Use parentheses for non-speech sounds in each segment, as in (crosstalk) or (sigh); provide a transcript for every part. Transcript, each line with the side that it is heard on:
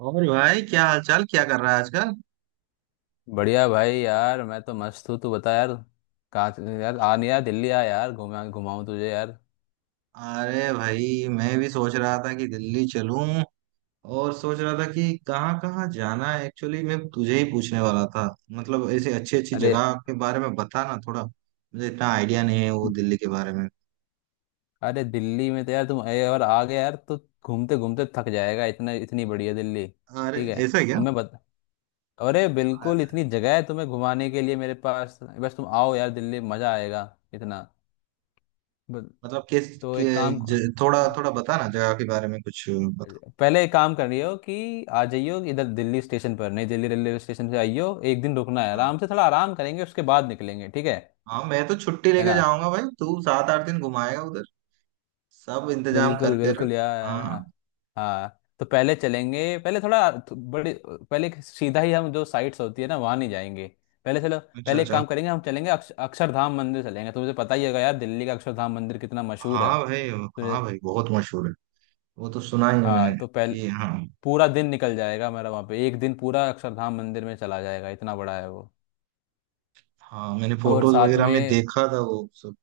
right: और भाई, क्या हालचाल, क्या कर रहा है आजकल?
left: बढ़िया भाई यार। मैं तो मस्त हूँ। तू बता यार। कहाँ यार? आ नहीं यार, दिल्ली आ यार, घुमा घुमाऊँ तुझे यार।
right: अरे भाई, मैं भी सोच रहा था कि दिल्ली चलूं। और सोच रहा था कि कहाँ कहाँ जाना है, एक्चुअली मैं तुझे ही पूछने वाला था। मतलब ऐसे अच्छी अच्छी
left: अरे
right: जगह के बारे में बता ना, थोड़ा मुझे इतना आइडिया नहीं है वो दिल्ली के बारे में।
left: अरे, दिल्ली में तो यार तुम और आ गए यार, तो घूमते घूमते थक जाएगा। इतना, इतनी बढ़िया दिल्ली।
right: अरे,
left: ठीक है
right: ऐसा है क्या?
left: तुम्हें बता। अरे बिल्कुल,
right: अरे,
left: इतनी जगह है तुम्हें घुमाने के लिए मेरे पास, बस तुम आओ यार दिल्ली, मज़ा आएगा इतना। ब-
right: मतलब
left: तो एक काम
right: थोड़ा थोड़ा बता ना, जगह के बारे में कुछ बता।
left: पहले एक काम कर रही हो कि आ जाइयो इधर दिल्ली स्टेशन पर, नई दिल्ली रेलवे स्टेशन से आइयो। एक दिन रुकना है,
right: हाँ
left: आराम से थोड़ा आराम करेंगे, उसके बाद निकलेंगे, ठीक है?
right: हाँ, मैं तो छुट्टी
left: है
right: लेके
left: ना।
right: जाऊंगा भाई, तू सात आठ दिन घुमाएगा उधर, सब इंतजाम
left: बिल्कुल
right: करके रख।
left: बिल्कुल यार,
right: हाँ,
left: हाँ। हाँ। तो पहले चलेंगे, पहले थोड़ा बड़ी पहले सीधा ही हम जो साइट्स होती है ना, वहाँ नहीं जाएंगे। पहले चलो,
right: अच्छा
left: पहले एक
right: अच्छा।
left: काम करेंगे, हम चलेंगे अक्षरधाम मंदिर चलेंगे। तुझे पता ही होगा यार दिल्ली का अक्षरधाम मंदिर कितना मशहूर है।
right: हाँ भाई,
left: तुझे
right: हाँ भाई, बहुत मशहूर है। वो तो सुना ही है
left: हाँ,
right: मैंने
left: तो पहले
right: कि, हाँ।
left: पूरा दिन निकल जाएगा मेरा वहाँ पे, एक दिन पूरा अक्षरधाम मंदिर में चला जाएगा, इतना बड़ा है वो।
right: हाँ, मैंने
left: और
right: फोटोज
left: साथ
right: वगैरह में
left: में
right: देखा था वो सब,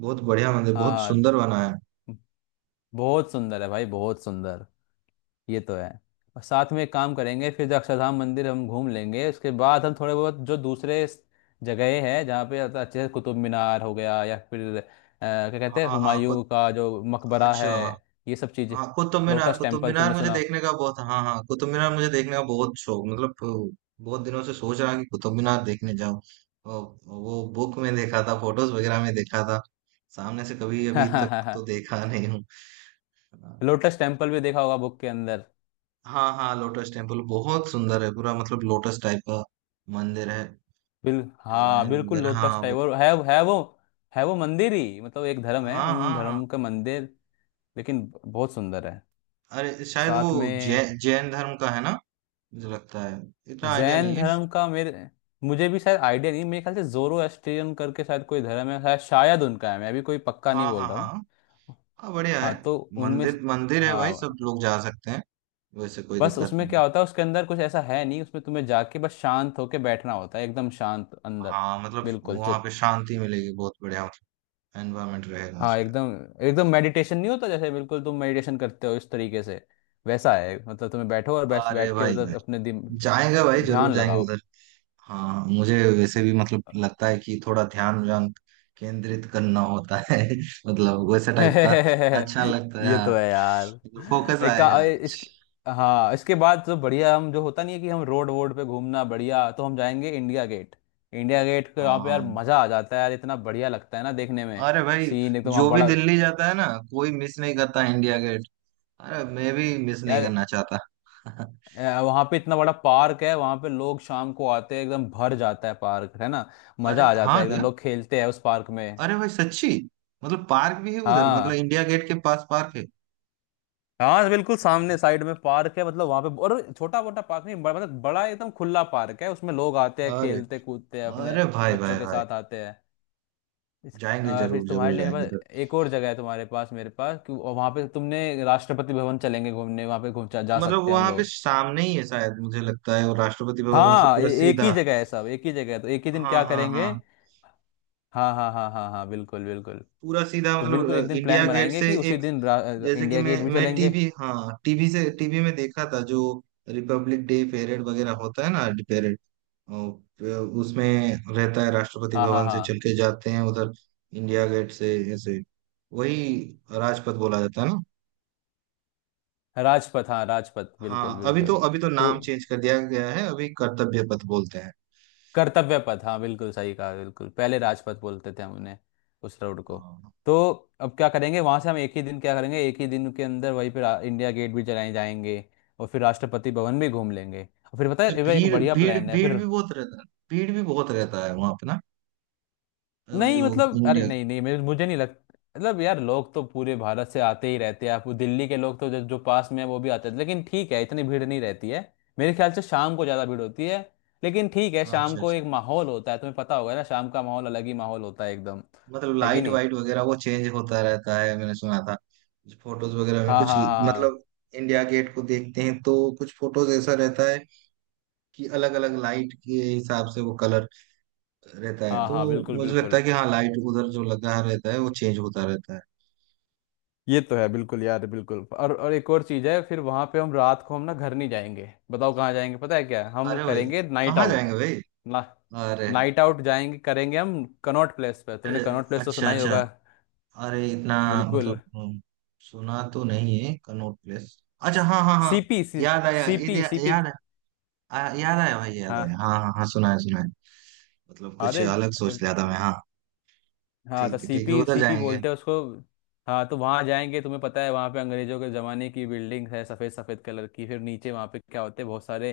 right: बहुत बढ़िया मंदिर, बहुत
left: हाँ
right: सुंदर बना है।
left: बहुत सुंदर है भाई, बहुत सुंदर। ये तो है। और साथ में एक काम करेंगे, फिर जो अक्षरधाम मंदिर हम घूम लेंगे, उसके बाद हम थोड़े बहुत जो दूसरे जगहें हैं जहाँ पे अच्छे से कुतुब मीनार हो गया, या फिर क्या कहते हैं
right: हाँ हाँ,
left: हुमायूं
right: कुत
left: का जो मकबरा
right: अच्छा।
left: है, ये सब चीज़ें।
right: हाँ,
left: लोटस
right: कुतुब
left: टेम्पल
right: मीनार
left: तुमने
right: मुझे
left: सुना
right: देखने का बहुत हाँ हाँ, कुतुब मीनार मुझे देखने का बहुत शौक। मतलब बहुत दिनों से सोच रहा कि कुतुब मीनार देखने जाऊँ। वो बुक में देखा था, फोटोज वगैरह में देखा था, सामने से कभी अभी तक
left: हो?
right: तो देखा नहीं हूँ। हाँ।
left: (laughs) लोटस टेम्पल भी देखा होगा बुक के अंदर।
right: हाँ हाँ, लोटस टेम्पल बहुत सुंदर है, पूरा मतलब लोटस टाइप का मंदिर है,
left: बिल हाँ
right: डिजाइन
left: बिल्कुल
right: वगैरह,
left: लोटस
right: हाँ
left: टाइप,
right: बहुत।
left: और है वो। है वो मंदिर ही, मतलब एक धर्म है,
right: हाँ
left: उन
right: हाँ हाँ।
left: धर्म का मंदिर, लेकिन बहुत सुंदर है।
right: अरे शायद वो
left: साथ में
right: जैन धर्म का है ना, मुझे लगता है, इतना आइडिया
left: जैन
right: नहीं है।
left: धर्म का मेरे मुझे भी शायद आइडिया नहीं, मेरे ख्याल से जोरोस्ट्रियन करके शायद कोई धर्म है, शायद शायद उनका है, मैं भी कोई पक्का नहीं
right: हाँ हाँ
left: बोल रहा
right: हाँ
left: हूँ।
right: हाँ, बढ़िया है।
left: हाँ, तो
right: मंदिर मंदिर है भाई, सब
left: हाँ
right: लोग जा सकते हैं, वैसे कोई
left: बस
right: दिक्कत
left: उसमें
right: नहीं।
left: क्या होता है, उसके अंदर कुछ ऐसा है नहीं, उसमें तुम्हें जाके बस शांत होके बैठना होता है, एकदम शांत अंदर।
right: हाँ मतलब
left: बिल्कुल
right: वहां
left: चुप,
right: पे शांति मिलेगी, बहुत बढ़िया एनवायरमेंट रहेगा
left: हाँ
right: शायद।
left: एकदम, एकदम मेडिटेशन नहीं होता जैसे बिल्कुल तुम मेडिटेशन करते हो इस तरीके से, वैसा है। मतलब तुम्हें बैठो और बस
right: अरे
left: बैठ के
right: भाई भाई,
left: मतलब अपने
right: जाएंगे भाई, जरूर
left: ध्यान
right: जाएंगे
left: लगाओ।
right: उधर। हाँ, मुझे वैसे भी मतलब लगता है कि थोड़ा ध्यान व्यान केंद्रित करना होता है (laughs) मतलब वैसे टाइप का
left: (laughs)
right: अच्छा लगता है,
left: ये तो
right: हाँ
left: है यार।
right: फोकस
left: एक का
right: आएगा।
left: ए- इस हाँ इसके बाद तो बढ़िया, हम जो होता नहीं है कि हम रोड वोड पे घूमना बढ़िया, तो हम जाएंगे इंडिया गेट। इंडिया गेट के
right: हाँ,
left: वहाँ पे यार
right: हाँ।
left: मजा आ जाता है यार, इतना बढ़िया लगता है ना देखने में,
right: अरे भाई,
left: सीन एकदम वहाँ
right: जो भी
left: बड़ा
right: दिल्ली जाता है ना, कोई मिस नहीं करता इंडिया गेट। अरे, मैं भी मिस नहीं
left: यार।
right: करना चाहता। (laughs)
left: वहाँ पे इतना बड़ा पार्क है, वहाँ पे लोग शाम को आते हैं एकदम भर जाता है पार्क, है ना मजा
right: अरे
left: आ जाता
right: हाँ
left: है एकदम,
right: क्या,
left: लोग खेलते हैं उस पार्क में।
right: अरे भाई सच्ची, मतलब पार्क भी है उधर, मतलब
left: हाँ।
right: इंडिया गेट के पास पार्क है।
left: हाँ तो बिल्कुल सामने साइड में पार्क है, मतलब वहां पे, और छोटा मोटा पार्क नहीं, बड़ा मतलब बड़ा एकदम खुला पार्क है, उसमें लोग आते हैं,
right: अरे
left: खेलते कूदते हैं
right: अरे,
left: अपने
right: अरे भाई
left: बच्चों
right: भाई
left: के
right: भाई,
left: साथ आते हैं। इस
right: जाएंगे
left: फिर
right: जरूर, जरूर
left: तुम्हारे लिए
right: जाएंगे।
left: मेरे पास एक और जगह है, तुम्हारे पास मेरे पास, कि वहां पे तुमने राष्ट्रपति भवन चलेंगे घूमने, वहां पे घूम जा जा
right: मतलब
left: सकते हैं हम
right: वहां पे
left: लोग।
right: सामने ही है शायद मुझे लगता है, और राष्ट्रपति भवन मतलब
left: हाँ
right: पूरा
left: एक ही
right: सीधा।
left: जगह है सब, एक ही जगह है, तो एक ही दिन
right: हाँ
left: क्या
right: हाँ
left: करेंगे।
right: हाँ।
left: हाँ हाँ हाँ हाँ हाँ, बिल्कुल बिल्कुल।
right: पूरा सीधा
left: तो
right: मतलब
left: बिल्कुल एक दिन
right: इंडिया
left: प्लान
right: गेट
left: बनाएंगे
right: से
left: कि उसी
right: एक,
left: दिन
right: जैसे कि
left: इंडिया गेट
right: मैं
left: भी
right: मैं
left: चलेंगे।
right: टीवी, हाँ टीवी से, टीवी में देखा था जो रिपब्लिक डे परेड वगैरह होता है ना, परेड उसमें रहता है, राष्ट्रपति
left: हाँ हाँ
right: भवन से चल
left: हाँ,
right: के जाते हैं उधर इंडिया गेट से ऐसे, वही राजपथ बोला जाता है ना।
left: राजपथ, हाँ राजपथ,
right: हाँ,
left: बिल्कुल बिल्कुल।
right: अभी तो
left: तो
right: नाम चेंज कर दिया गया है, अभी कर्तव्य पथ बोलते हैं।
left: कर्तव्य पथ, हाँ बिल्कुल सही कहा, बिल्कुल पहले राजपथ बोलते थे हम उन्हें, उस रोड को।
right: हाँ।
left: तो अब क्या करेंगे वहां से, हम एक ही दिन क्या करेंगे, एक ही दिन के अंदर वहीं पे इंडिया गेट भी चलाए जाएंगे, और फिर राष्ट्रपति भवन भी घूम लेंगे, और फिर पता
right: अच्छा,
left: है ये एक
right: भीड़
left: बढ़िया
right: भीड़
left: प्लान है
right: भीड़
left: फिर।
right: भी बहुत रहता है, भीड़ भी बहुत रहता है वहां पे ना।
left: नहीं
right: जो
left: मतलब, अरे
right: इंडिया,
left: नहीं नहीं, मेरे मुझे नहीं लगता, मतलब यार लोग तो पूरे भारत से आते ही रहते हैं, आप दिल्ली के लोग तो जो पास में है वो भी आते हैं, लेकिन ठीक है इतनी भीड़ नहीं रहती है, मेरे ख्याल से शाम को ज़्यादा भीड़ होती है, लेकिन ठीक है शाम
right: अच्छा
left: को
right: अच्छा,
left: एक माहौल होता है, तुम्हें पता होगा ना शाम का माहौल अलग ही माहौल होता है एकदम।
right: मतलब
left: है कि
right: लाइट
left: नहीं,
right: वाइट वगैरह वो चेंज होता रहता है, मैंने सुना था, फोटोज वगैरह में
left: हाँ
right: कुछ,
left: हाँ
right: मतलब
left: हाँ
right: इंडिया गेट को देखते हैं तो कुछ फोटोज ऐसा रहता है कि अलग अलग लाइट के हिसाब से वो कलर रहता है,
left: हाँ
right: तो
left: हाँ, बिल्कुल
right: मुझे लगता है
left: बिल्कुल,
right: कि हाँ, लाइट उधर जो लगा रहता है वो चेंज होता रहता है।
left: ये तो है बिल्कुल यार बिल्कुल, और एक और चीज़ है, फिर वहाँ पे हम रात को हम ना घर नहीं जाएंगे, बताओ कहाँ जाएंगे, पता है क्या हम
right: अरे भाई,
left: करेंगे? नाइट
right: कहाँ
left: आउट
right: जाएंगे भाई,
left: ना,
right: अरे।
left: नाइट आउट जाएंगे करेंगे हम कनॉट प्लेस पे, तुमने कनॉट प्लेस तो
right: अच्छा
left: सुना ही
right: अच्छा,
left: होगा,
right: अरे इतना
left: बिल्कुल,
right: मतलब सुना तो नहीं है कनॉट प्लेस। अच्छा हाँ हाँ हाँ,
left: सीपी
right: याद आया
left: सीपी सीपी,
right: याद आया, याद आया भाई, याद आया,
left: हाँ
right: हाँ हाँ हाँ, सुना है सुना है। मतलब कुछ
left: अरे
right: अलग सोच लिया था मैं, हाँ
left: हाँ, तो
right: ठीक है, ठीक है
left: सीपी
right: उधर
left: सीपी
right: जाएंगे।
left: बोलते हैं उसको। हाँ तो वहाँ जाएंगे, तुम्हें पता है वहाँ पे अंग्रेजों के ज़माने की बिल्डिंग है, सफ़ेद सफ़ेद कलर की, फिर नीचे वहाँ पे क्या होते हैं बहुत सारे,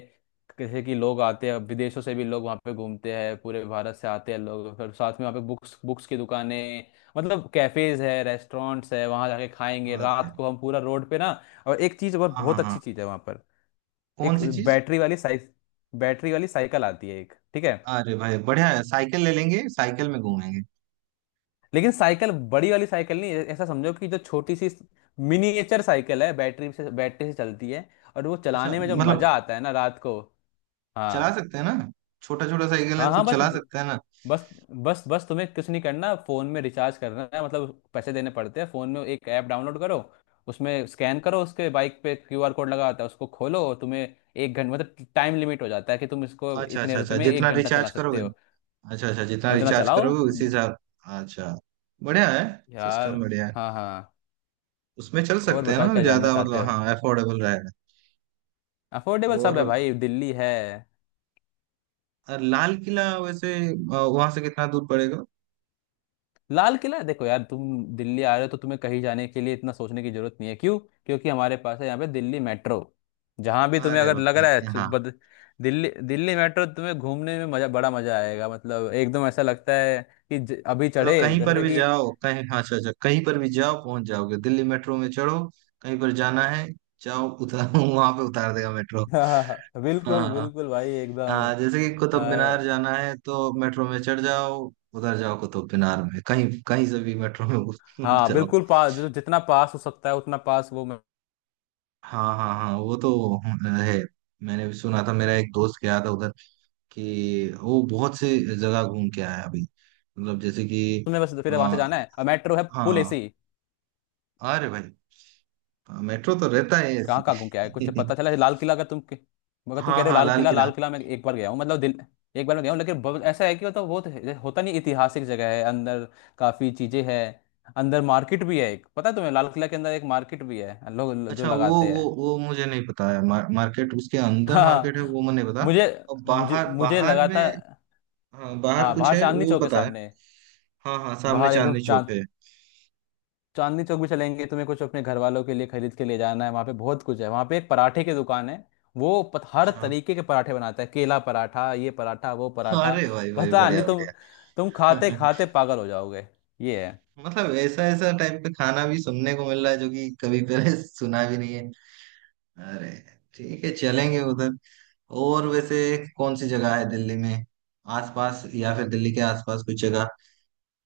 left: जैसे कि लोग आते हैं विदेशों से भी, लोग वहाँ पे घूमते हैं पूरे भारत से आते हैं लोग, फिर साथ में वहाँ पे बुक्स बुक्स की दुकानें, मतलब कैफ़ेज है, रेस्टोरेंट्स है, वहाँ जाके खाएंगे
right: अरे
left: रात को हम पूरा रोड पे ना, और एक चीज़ और
right: हाँ, हाँ
left: बहुत
right: हाँ,
left: अच्छी चीज़ है वहाँ पर।
right: कौन
left: एक
right: सी चीज?
left: बैटरी वाली साइक बैटरी वाली साइकिल आती है एक, ठीक है,
right: अरे भाई बढ़िया है, साइकिल ले लेंगे, साइकिल में घूमेंगे।
left: लेकिन साइकिल बड़ी वाली साइकिल नहीं, ऐसा समझो कि जो छोटी सी मिनिएचर साइकिल है, बैटरी से चलती है, और वो
right: अच्छा
left: चलाने में जो
right: मतलब
left: मजा आता है ना रात को।
right: चला
left: हाँ
right: सकते हैं ना, छोटा छोटा साइकिल है
left: हाँ
right: तो
left: हाँ, बस
right: चला सकते हैं ना।
left: बस बस बस तुम्हें कुछ नहीं करना, फोन में रिचार्ज करना है, मतलब पैसे देने पड़ते हैं, फोन में एक ऐप डाउनलोड करो, उसमें स्कैन करो, उसके बाइक पे क्यूआर कोड लगा होता है, उसको खोलो, और तुम्हें एक घंटा मतलब टाइम लिमिट हो जाता है कि तुम इसको
right: अच्छा
left: इतने
right: अच्छा,
left: रुपए
right: अच्छा
left: में एक
right: जितना
left: घंटा चला
right: रिचार्ज
left: सकते
right: करोगे,
left: हो,
right: अच्छा अच्छा जितना
left: और उतना
right: रिचार्ज
left: चलाओ
right: करोगे उसी हिसाब। अच्छा, बढ़िया है,
left: यार।
right: सिस्टम बढ़िया है।
left: हाँ हाँ,
right: उसमें चल
left: और
right: सकते हैं
left: बताओ
right: ना
left: क्या जानना
right: ज्यादा,
left: चाहते
right: मतलब
left: हो?
right: हाँ, अफोर्डेबल रहेगा।
left: अफोर्डेबल सब
right: और
left: है भाई, दिल्ली है।
right: लाल किला वैसे वहां से कितना दूर पड़ेगा?
left: लाल किला देखो यार, तुम दिल्ली आ रहे हो तो तुम्हें कहीं जाने के लिए इतना सोचने की जरूरत नहीं है, क्यों? क्योंकि हमारे पास है यहाँ पे दिल्ली मेट्रो, जहाँ भी तुम्हें
right: अरे
left: अगर लग
right: भाई
left: रहा है तो
right: हाँ,
left: दिल्ली दिल्ली मेट्रो तुम्हें घूमने में मजा, बड़ा मजा आएगा, मतलब एकदम ऐसा लगता है कि अभी
right: मतलब
left: चढ़े
right: कहीं पर
left: जैसे
right: भी
left: कि।
right: जाओ कहीं, हाँ, अच्छा अच्छा, कहीं पर भी जाओ पहुंच जाओगे, दिल्ली मेट्रो में चढ़ो, कहीं पर जाना है जाओ, उतार (laughs) वहां पे उतार देगा मेट्रो।
left: (laughs)
right: हाँ
left: बिल्कुल
right: हाँ
left: बिल्कुल भाई एकदम।
right: हाँ, जैसे कि कुतुब मीनार
left: अ,
right: जाना है तो मेट्रो में चढ़ जाओ, उधर जाओ कुतुब मीनार में, कहीं कहीं से भी मेट्रो में (laughs)
left: हाँ
right: जाओ।
left: बिल्कुल पास, जो जितना पास हो सकता है उतना पास वो,
right: हाँ हाँ हाँ, वो तो है, मैंने भी सुना था, मेरा एक दोस्त गया था उधर कि वो बहुत से जगह घूम के आया अभी, मतलब जैसे कि
left: तुम्हें बस फिर वहां से
right: आ,
left: जाना है, और मेट्रो है फुल
right: हाँ,
left: एसी।
right: अरे भाई, मेट्रो तो रहता है
left: कहाँ
right: ऐसी।
left: कहाँ घूम के आए कुछ तो पता चला है? लाल किला अगर
right: (laughs)
left: तुम कह
right: हाँ
left: रहे हो
right: हाँ,
left: लाल
right: लाल
left: किला, लाल
right: किला।
left: किला मैं एक बार गया हूँ, मतलब दिल एक बार मैं गया हूँ, लेकिन ऐसा है कि मतलब होता नहीं, ऐतिहासिक जगह है अंदर, काफी चीजें हैं अंदर, मार्केट भी है एक, पता है तुम्हें लाल किला के अंदर एक मार्केट भी है, लोग जो
right: अच्छा वो
left: लगाते
right: वो
left: हैं।
right: वो मुझे नहीं पता है, मार्केट, उसके
left: (laughs)
right: अंदर मार्केट है
left: हाँ
right: वो मुझे नहीं पता।
left: मुझे,
right: और
left: मुझे
right: बाहर
left: मुझे
right: बाहर
left: लगा था,
right: में, हाँ बाहर
left: हाँ
right: कुछ
left: बाहर
right: है
left: चांदनी
right: वो
left: चौक के
right: पता है,
left: सामने,
right: हाँ हाँ सामने
left: बाहर एकदम
right: चांदनी चौक
left: चांद
right: है।
left: चांदनी चौक भी चलेंगे, तुम्हें कुछ अपने घर वालों के लिए खरीद के ले जाना है, वहाँ पे बहुत कुछ है, वहाँ पे एक पराठे की दुकान है, हर
right: अच्छा,
left: तरीके के पराठे बनाता है, केला पराठा, ये पराठा, वो पराठा,
right: अरे भाई भाई,
left: पता नहीं
right: बढ़िया
left: तुम,
right: बढ़िया।
left: तुम खाते
right: (laughs)
left: खाते पागल हो जाओगे, ये है।
right: मतलब ऐसा ऐसा टाइप का खाना भी सुनने को मिल रहा है जो कि कभी पहले (laughs) सुना भी नहीं है। अरे, ठीक है चलेंगे उधर। और वैसे कौन सी जगह है दिल्ली में आसपास, या फिर दिल्ली के आसपास कोई जगह,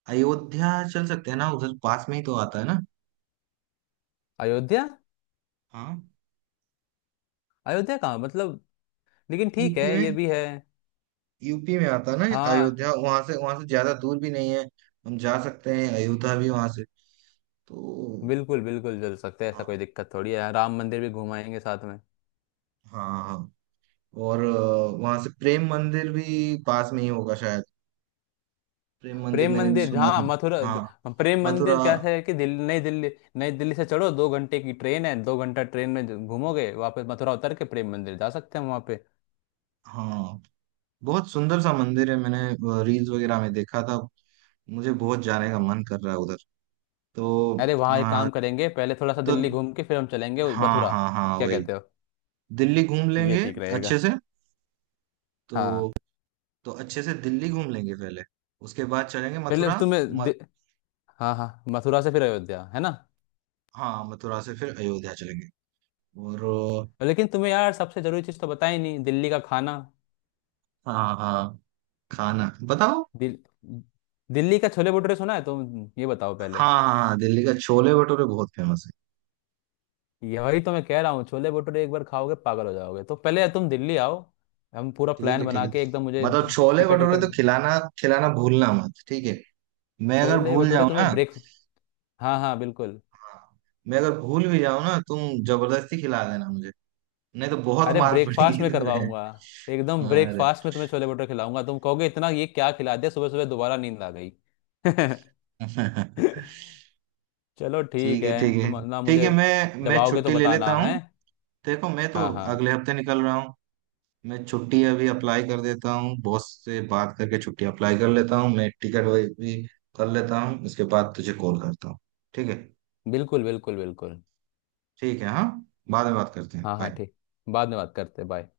right: अयोध्या चल सकते हैं ना, उधर पास में ही तो आता है ना।
left: अयोध्या,
right: हाँ,
left: अयोध्या कहाँ मतलब, लेकिन ठीक है
right: यूपी में,
left: ये भी है,
right: यूपी में आता है ना,
left: हाँ
right: अयोध्या वहां से, वहां से ज्यादा दूर भी नहीं है, हम जा सकते हैं अयोध्या भी वहां से तो।
left: बिल्कुल बिल्कुल चल सकते हैं, ऐसा
right: हाँ
left: कोई दिक्कत थोड़ी है, राम मंदिर भी घुमाएंगे साथ में।
right: हाँ हाँ। और वहां से प्रेम मंदिर भी पास में ही होगा शायद, प्रेम मंदिर
left: प्रेम
right: मैंने भी
left: मंदिर
right: सुना
left: जहाँ
right: था।
left: मथुरा,
right: हाँ,
left: प्रेम
right: मथुरा।
left: मंदिर कैसा है कि दिल्ली, नई दिल्ली, नई दिल्ली से चढ़ो, दो घंटे की ट्रेन है, दो घंटा ट्रेन में घूमोगे, वापस मथुरा उतर के प्रेम मंदिर जा सकते हैं वहाँ पे।
right: हाँ, बहुत सुंदर सा मंदिर है, मैंने रील्स वगैरह में देखा था, मुझे बहुत जाने का मन कर रहा है उधर तो।
left: अरे वहाँ एक
right: हाँ
left: काम करेंगे, पहले थोड़ा सा
right: तो,
left: दिल्ली घूम के फिर हम चलेंगे
right: हाँ
left: मथुरा,
right: हाँ हाँ,
left: क्या
right: वही,
left: कहते हो,
right: दिल्ली घूम
left: ये
right: लेंगे
left: ठीक रहेगा,
right: अच्छे से
left: हाँ।
right: तो। तो अच्छे से दिल्ली घूम लेंगे पहले, उसके बाद चलेंगे
left: पहले
right: मथुरा।
left: तुम्हें
right: म,
left: हाँ हाँ, मथुरा से फिर अयोध्या है ना।
right: हाँ, मथुरा से फिर अयोध्या चलेंगे। और
left: लेकिन तुम्हें यार सबसे जरूरी चीज़ तो बताई नहीं, दिल्ली का खाना,
right: हाँ हाँ, खाना बताओ।
left: दिल... दिल्ली का छोले भटूरे सुना है, तुम ये बताओ पहले।
right: हाँ हाँ हाँ, दिल्ली का छोले भटूरे बहुत फेमस है।
left: यही तो मैं कह रहा हूँ, छोले भटूरे एक बार खाओगे पागल हो जाओगे, तो पहले तुम दिल्ली आओ, हम पूरा
right: ठीक
left: प्लान
right: है ठीक
left: बना
right: है,
left: के एकदम मुझे
right: मतलब छोले
left: टिकट
right: भटूरे तो
left: विकट।
right: खिलाना, खिलाना भूलना मत ठीक है, मैं अगर
left: छोले
right: भूल
left: भटूरे
right: जाऊं ना,
left: तुम्हें
right: हाँ।
left: ब्रेक हाँ हाँ बिल्कुल,
right: मैं अगर भूल भी जाऊं ना, तुम जबरदस्ती खिला देना मुझे, नहीं तो बहुत
left: अरे
right: मार पड़ेगी
left: ब्रेकफास्ट में
right: तुम्हें।
left: करवाऊंगा, एकदम
right: अरे,
left: ब्रेकफास्ट में तुम्हें छोले भटूरे खिलाऊंगा, तुम कहोगे इतना ये क्या खिला दिया सुबह सुबह, दोबारा नींद आ गई। (laughs)
right: (laughs)
left: चलो ठीक
right: ठीक
left: है,
right: है ठीक है,
left: तुम ना
right: ठीक
left: मुझे
right: है मैं
left: जब
right: मैं
left: आओगे तो
right: छुट्टी ले लेता
left: बताना है,
right: हूँ। देखो मैं तो
left: हाँ हाँ,
right: अगले हफ्ते निकल रहा हूँ, मैं छुट्टी अभी अप्लाई कर देता हूँ, बॉस से बात करके छुट्टी अप्लाई कर लेता हूँ, मैं टिकट भी कर लेता हूँ, उसके बाद तुझे कॉल करता हूँ, ठीक है।
left: बिल्कुल बिल्कुल बिल्कुल,
right: ठीक है हाँ, बाद में बात करते हैं,
left: हाँ हाँ
right: बाय।
left: ठीक, बाद में बात करते बाय।